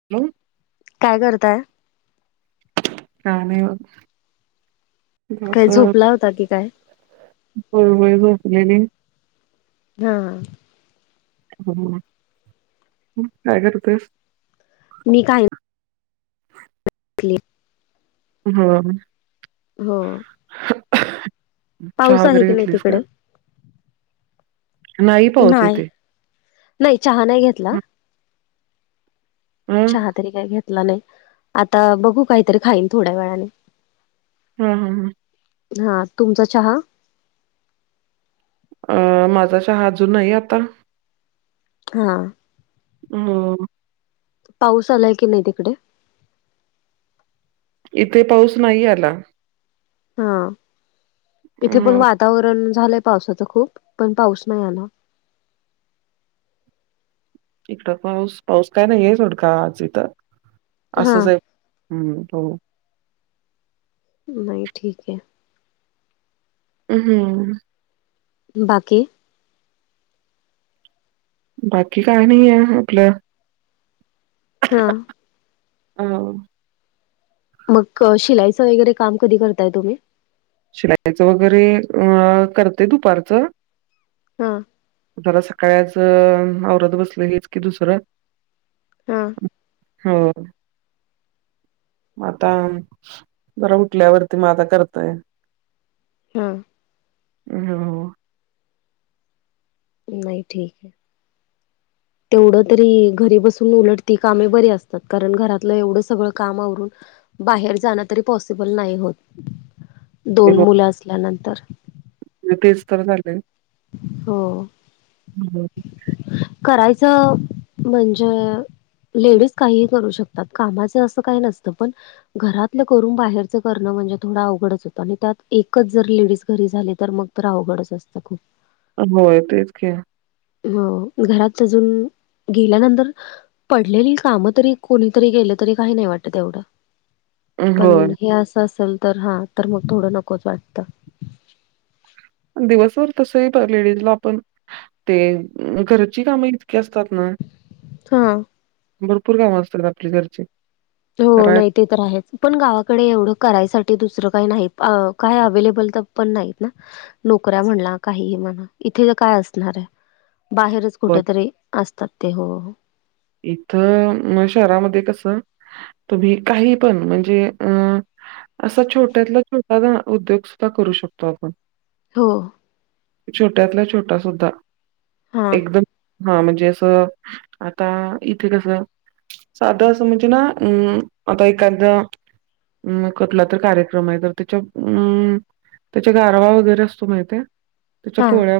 [inaudible] काय करताय काय नही होत तिकडं काय सर झोपला होता की काय हो बाई झोपलेली हां हम्म हं काय करतेस मी काय क्ले [unintelligible] हो चहा पाऊस आहे वगैरे की नाही घेतलीस तिकडे का? नाही पाऊस इथे नही चहा नाही घेतला हं चहा तरी काही घेतला नाही आता बघू काही तरी खाईन थोड्या वेळाने हा हा हा हा तुमचा चहा अ माझा चहा अजून नाही आता हा मो पाऊस आलाय की नाही तिकडे इथे पाऊस नाही आला हा इथे पण हो वातावरण झालंय पावसाचं खूप पण पाऊस नाही आला. इकड पाऊस पाऊस काय नाही हे सोड का आज हा असं जर हम्म हो नही ठीक हे ह हम्म बाकी बाकी काय नाही आ हं म्हंटल हं [unintelligible] मग शिलाईचं वगैरे काम कधी करताय तुम्ही शिलायाचं वगैरे अ करते दुपारचं हा जरा सकाळचं आवरात बसलेेली हेच की दुसरं हा हो आता बर उठल्यावरती म आता करतय हं हंम्म नही ठीक हे तेवढं तरी घरी बसून उलट ती कामे बरी असतात कारण घरातलं एवढं सगळं कामवरून बाहेर जाणं तरी पॉसिबल नाही होत दोन मुलं असल्यानंतर मी तेच तर झाले हो बर करायचं म्हणजे लेडीज काहीही करू शक त्यात कामाचं असं काही नसतं पण घरातलं करून बाहेरचं करणं म्हणजे थोडं अवघडच होतं आणि त्यात एकच जर लेडीज घरी झाली तर मग तर अवघडच असतं खूप होय तेच की हं घरात अजून गेल्यानंतर पडलेली कामं तरी कोणीतरी गेलं तरी काही नाही वाटत येवढं पण होय. हे असं असेल तर हा तर मग थोडं नकोच वाटतं. दिवसभर तसही लेडीजला आपण ते घरची कामही असतात ना हा भरपूर कामं असतात आपली घरची तो कराय नाही ते तर आहेचं पण गावाकडे एवढं करायसाठी दुसरं काही नाही काय अवे्लेबल तर पण नाहीत ना नोकऱ्या म्हणला काहीही म्हणा इथे य काय असणार हाय बाहेरच ब कुठंतरी असतात ते हो इथं शहरामध्ये कस तुम्ही काही पण म्हणजे अं असा छोट्यातला छोटा उद्योग सुद्धा करू शकतो आपण हो छोट्यातला छोटा सुद्धा हां एकदम हा म्हणजे असं आता इथे कसं साध असं म्हणजे ना अं आता एकांद्रा म कुठलातर कार्यक्रम हाय तर त्याच्यात अम्म त्याच्या गारवा वगैरे असतो माहित आहे त्याच्या पोळ्या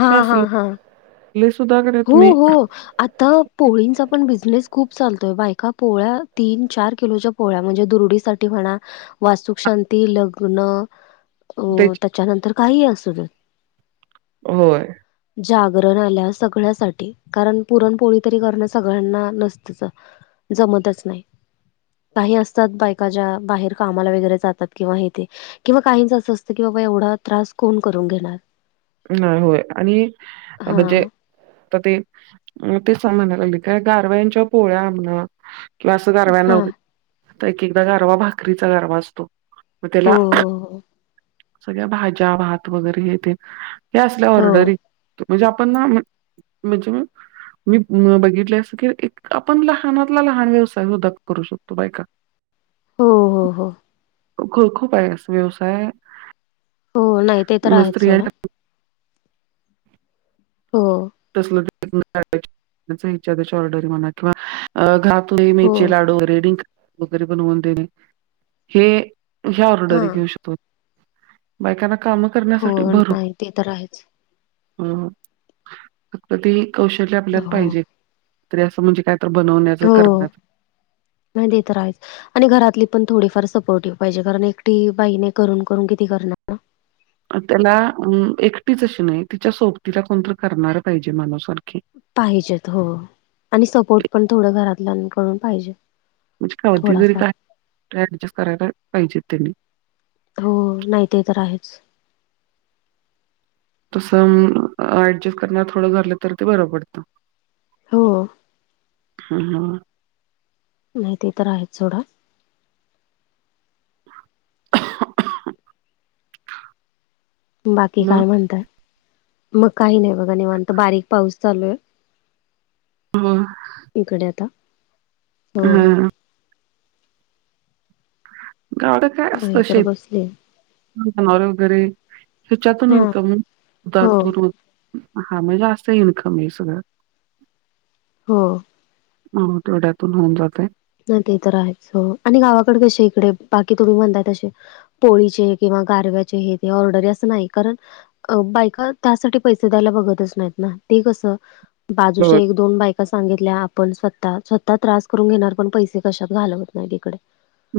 हा हा हा ले सुद्धा घरातनी आता पोळींचा पण बिझनेस खूप चालतोय बायका पोळ्या तीन चार किलोच्या पोळ्या म्हणजे दुरुडीसाठी म्हणा वास्तुक शांती, लग्न अ त्याची त्याच्यानंतर काहीही असु दे. होय जागरण आल्यास सगळ्यासाठी कारण पुरणपोळी तरी करणं सगळ्यांना नसतच जमतच नाही. काही असतात बायका ज्या बाहेर कामाला वगैरे जातात किंवा इथे किंवा काहिंचं असं असतं की बाबा एवढा त्रास कोण करून घेणार? नाही होय आणि म्हणजे हा आता ते ते म्हणालागले का गारव्यांच्या पोळ्या म्हणा किंवा असं गारव्याना हा वै एक एकदा गारवा भाकरीचा गारवा असतो. मग हो त्याला सगळ्या भाज्या भात वगैरे हे ते हे असल्या हो हो ऑर्डरी म्हणजे आपण ना म्हणजे मी बघितले अस की इतका पण लहानातला लहान व्यवसाय सुधा करू शकतो बायका हो हो हो ख खूप हाय अस व्यवसाय हो नाही ते तर न आहेचं स्त्रिया सोडा हो [inaudible] [unintelligible] ऑर्डर म्हणा किंवा घ हे हो मिरचे लाडू रेडिंक वगैरे बनवून देणे हे [unintelligible] ह्या हा ऑर्डर घेऊ शकतो. बायकांना कामं हो करण्यासाठी बरू.. नाही ते तर आहेच फक्तं ते कौशल्य आपल्यात हो पाहिजे. तरी असं म्हणजे स्त्रिया काय. तर् बनवण्याचं हो करण्यात नाही देत राहांज. [inaudible] आणि घरातली पणं थोडीफार सपोर्टिव्ह पाहिजे. कारण एकटी बाईने करून- करून किती? करणारं. त्याला अं एकटीचं अशी नाही. तिच्या सोबतीला कोणत करणारं. पाहिजे मानासारखी पाहिजेतं होंव आणि सपोर्ट पण थोडं घरातल्याकडून पाहिजे. म्हणजे कावधी जरी थोडाफार. काय? ऍडजस्ट करायला पाहिजेत त्यांनी होऔ नाही ते तर् आहेचं. तसं ऍजैैस्ट करणार थोडं झालं, तर् ते बरं पडतं. होंव. हां- हां- नाही ते तर् आहेत सथोडां. बाकी मग काय? म्हणतात. मग काही नाही, बघा नाही म्हणत बारीक पाऊस. चालूयं. हम्मं. इकडे येता आता. हो हंअ -हंअ. गाडं काय? नाही असतं तर बसले. शेतं जनावर वगैरे. हीच्यातून हा इंन्नका माग हो तू हां म्हणजे असत. इन्कम हे सगळं होंव. होंव तेवढ्यातून होऊन जाते. हं ते तर् राहायचो हे. आणि गावाकडे कसे इकडे बाकी तुम्ही म्हणताय तसे. पोळीचे किंवा गारव्याचे, हे ते ऑर्डर असं नाही करत. अ बायका त्यासाठी पैसे द्यायला बघतचं नाहीत नां ते कसं बाजूच्या होय. एक-दोन बायका सांगितल्या, आपण स्वतः -स्वतः त्रास करून घेणार. पण पैसे कशात घालवत नाही,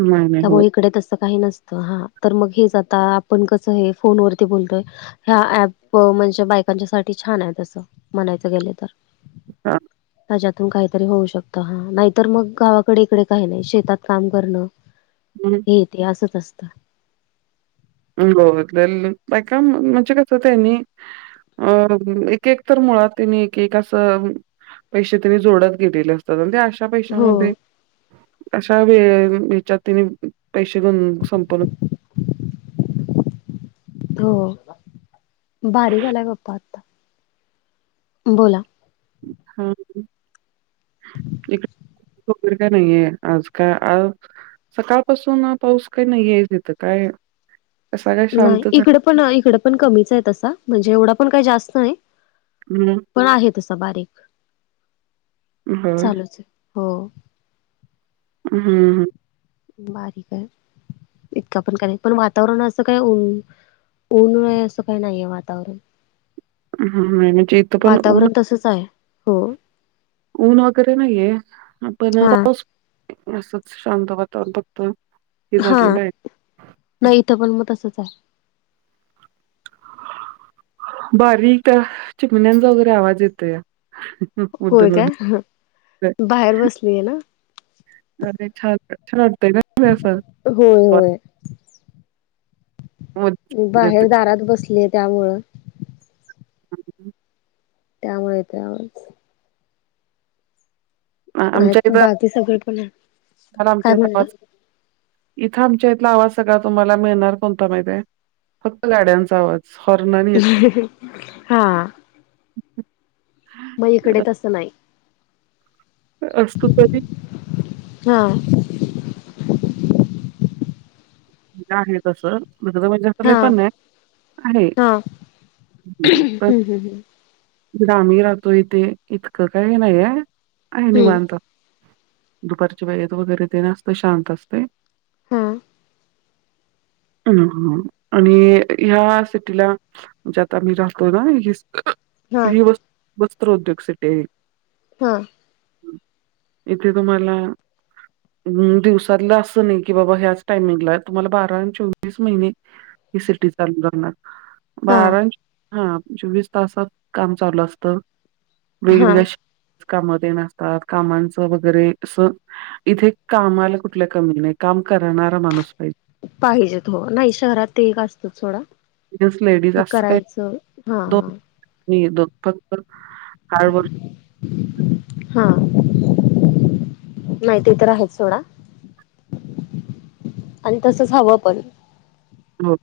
नाही, नाही. होय. त्यामुळे इकडे तसं काही नसते. हां तर् मग हेंच आता आपण कसं हें फोन वरती बोलतोय.. ह्या ॲप म्हणजे बायकांच्या साठी छान! आहेत तसं म्हणायचं गेलं तर् हांअ. त्याच्यातून काहीतरी होऊ शकत, हां तर् मग इकडे काही नाही शेतात काम करणं. हूम्ं. ते इतिहास येते असच असतं. [unintelligible] गलऐका बायका न म्हणजे कसं? होत आहे तयानी. अं एक - एक तर मुळात त्यांनी एक- एक असं. पैसे त्यांने जोडतं गेलेले असतात. आणि ते अशा हो पैशामध्ये. अशा वेळे तिने पैसे घेवून संपून. होंव बारीक आलायं गप्पा आतां. बोलाअंं. हाओ. [inaudible] खबर कायं नाहीये आज का? आज. सकाळपासून पाऊस काही नाही आहे, तिथं काय? असा काय नाहीं शांत झाला इकडे पण इकडं पण कमीचं आहे. तसा म्हणजे एवढा पण काही जास्त नाही. हम्म. पण आहे तसा बारीक होय. चालूच हो. हम्म हम्म. बारीकय इतका पण काय नाय पण वातावरण असं काय उ ऊन आहे असं काय नाहीय वातावरण. हं, नाही म्हणजे इथं पण ऊन वातावरण तसच आहे हो. ऊन वगैरे नाहीये आ पण हा पाऊस असच शांत वातावरण फक्त. हे हा झालेलं आहे. नाही इथं पण मग तसच हाय. बारीक त्या चिकमिनंचा वगैरे आवाज येतो या. होय का बाहेर बसलीय ना. अरे छान छान वाटतय न. होय होय. बाहेर दारात बसलीय त्यामुळं. त्यामुळे येतय आवाज. आमच्या इथं बाकी सगळे पण आहे काय म्हणलं [unintelligible] इथं आमच्या इथला आवाज सगळा तुम्हाला मिळणार कोणता माहितय? फक्त गाड्यांचा आवाज. आणि याचा. हां. मग इकडे तंस नाय. असतो कधी? हां. आहे तसं इकड म्हणजे हा पणय आहे हा प हम्म हम्म इकड आम्ही राहतो इथे इतकं काही नाहीये. आहे हम्म निवांत दुपारची वेळेत वगैरे तेन असतय शांत असतय. हम्म. हम्म हम्म आणि ह्या सिटीला म्हणजे आता आम्ही राहतोय ना ह हा हि वस्त्रोद्योग सिटिय ही. हम्म. इथे तुम्हाला दिवसातलं असं नाही की बाबा ह्याच टायमिंगला तुम्हाला बारा आणि चोवीस महिने ही सिटी चालू राहणार. हा बारा हा चोवीस तासात काम चालू असत. हा वेगवेगळ्या काम न ते असतात कामांचं वगैरे अस इथे कामाला कुठल्या कमी नाही काम करणारा माणूस पाहिजे. पाहिजेत हो नाही शहरात ते एक असतंच सोडा. मीन्स लेडीज ती असं काही करायचं हा दोन हा. [unintelligible] [unintelligible] हां. माहिती तर आहेच सोडा. आणि तसच हवं पण. हो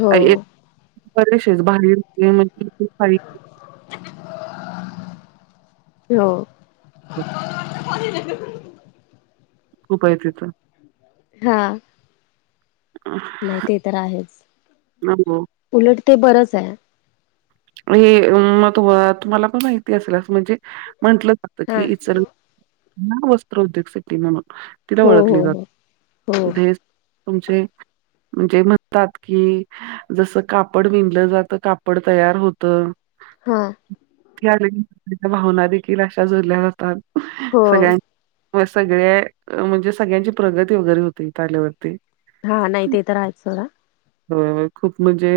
हो [unintelligible] हो. [unintelligible] [unintelligible] खूप आहे तिथं हा नाही ते तर आहेच हो. उलट ते बरंच हाय म हे म तू तूम्हाला पण माहिती असल म्हणजे म्हंटलं म्हटलं की हा इचलकरांची वस्त्र उद्योग सिटी म्हणून तिला हो ओळखली हो हो जाते हो इथेच तुमचे म्हणजे म्हणतात की जस कापड विणलं जात कापड तयार होत होत हा इथे आलं की तुमच्या भावना देखील आशा जोडल्या जातात हो सगळ्यां म सगळ्या म्हणजे सगळ्यांची प्रगती वगैरे होते इथे आल्यावरती हा नाही ते तर आहेत सोडा व्हय व्हय खूप म्हणजे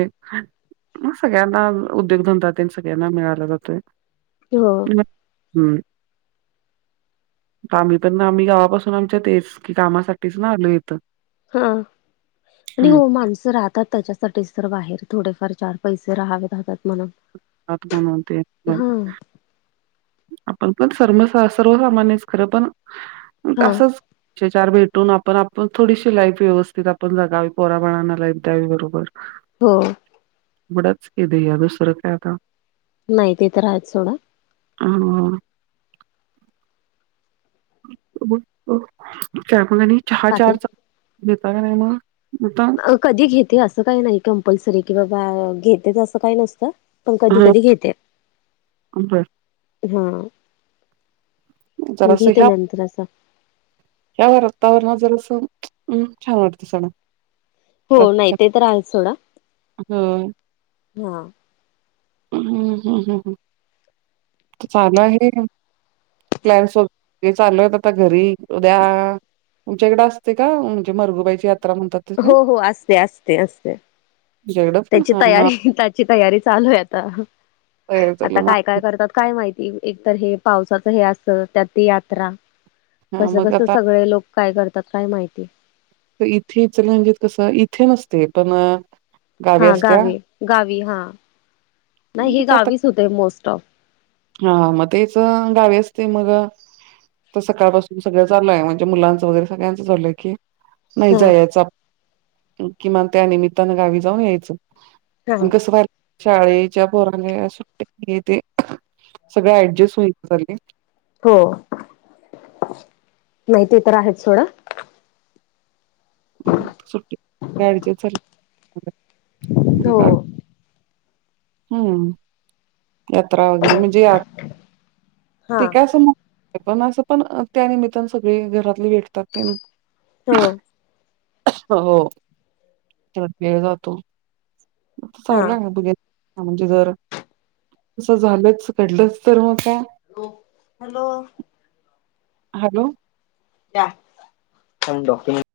म सगळ्यांना. उद्योगधंदा त्येन सगळ्यांना मिळाला जातोय हो म हम आम्ही पण ना आम्ही गावा पासून आमच्यात तेच कामासाठीच ना आलोय इथ हा आणि हो माणसं राहतात. त्याच्यासाठीच तर बाहेर थोडेफार चार पैसे राहावेत हातात म्हणून हात म्हणून तेन पण हा [unintelligible] आपण पण सर्व सर्वसामान्यच खरं पण हा असंच पैसे चार भेटून आपण आपण थोडीशी लाईफ व्यवस्थित आपण जगावी पोराबाळांना लाईफ द्यावी बरोबर होय थोडाच केलया दुसरं काय? आता नाही ते तर आहेच सोडा हा हा बघतो? पण चहा बाकी चारचा घेताला कनय म अ कधी घेते असं काय नाही कंपल्सरी की बाबा घेतेच. असं काही नसतं पण कधी हा कधी घेते. बर हा जरास घेते घ्या नंतर असं ह्या वातावरणात जरस छान वाटत सगळ हो नाही ते तर आहेच. सोडा होय. हा हम हम हम [inaudible] चालू आहे का प्लॅन्स सगळी चालूयत आता घरी उद्या.. तुमच्या इकड असते का? म्हणजे मरघुबाईची यात्रा म्हणतात. तसे हो हो असते. असते. असते. तुमच्या इकडं पण त्याची हा मग तयारी त्याची तयारी चालू हाय तयारी चालू आता आहे. काय? काय करतात काय माहिती एकतर हे पावसाच हे अस त्यात ते यात्रा हा कसं मग कसं आता सगळे लोक.. काय? करतात काय? माहिती तर इथे इचलकरंजीत कसं इथे नसतय पण. हा गावी. गावी हा नाही हे गावीच होतय. मोस्ट ऑफ हा म तेच गावी असतय. मग तर सकाळपासून सगळं चालूय म्हणजे मुलांनाच वगैरे सगळ्यांचं चालूय की नाही हा जायाचं किमान त्यानिमित्तानं गावी जाऊन हा यायचं कसं [unintelligible] शाळेच्या पोरांनी सुट्ट्या [unintelligible] ये तेे. सगळं ऍडजस्ट होई [unintelligible] हो, माहिती तर आहेत सोडा. सुट्टी ऍडजस्ट झाल [unintelligible] हो. हम्म, यात्रा वगैरे, म्हणजे हा ते काय? अस मग पण असं पण त्या निमित्तान सगळे घरातले भेटतात ते न. हो हो, त्यात वेळ जातो. हा चालूय ना [unintelligible] म्हणजे [unintelligible] तसं झालंच, घडलंच तर मग काय? हॅलो. हॅलो. [unintelligible]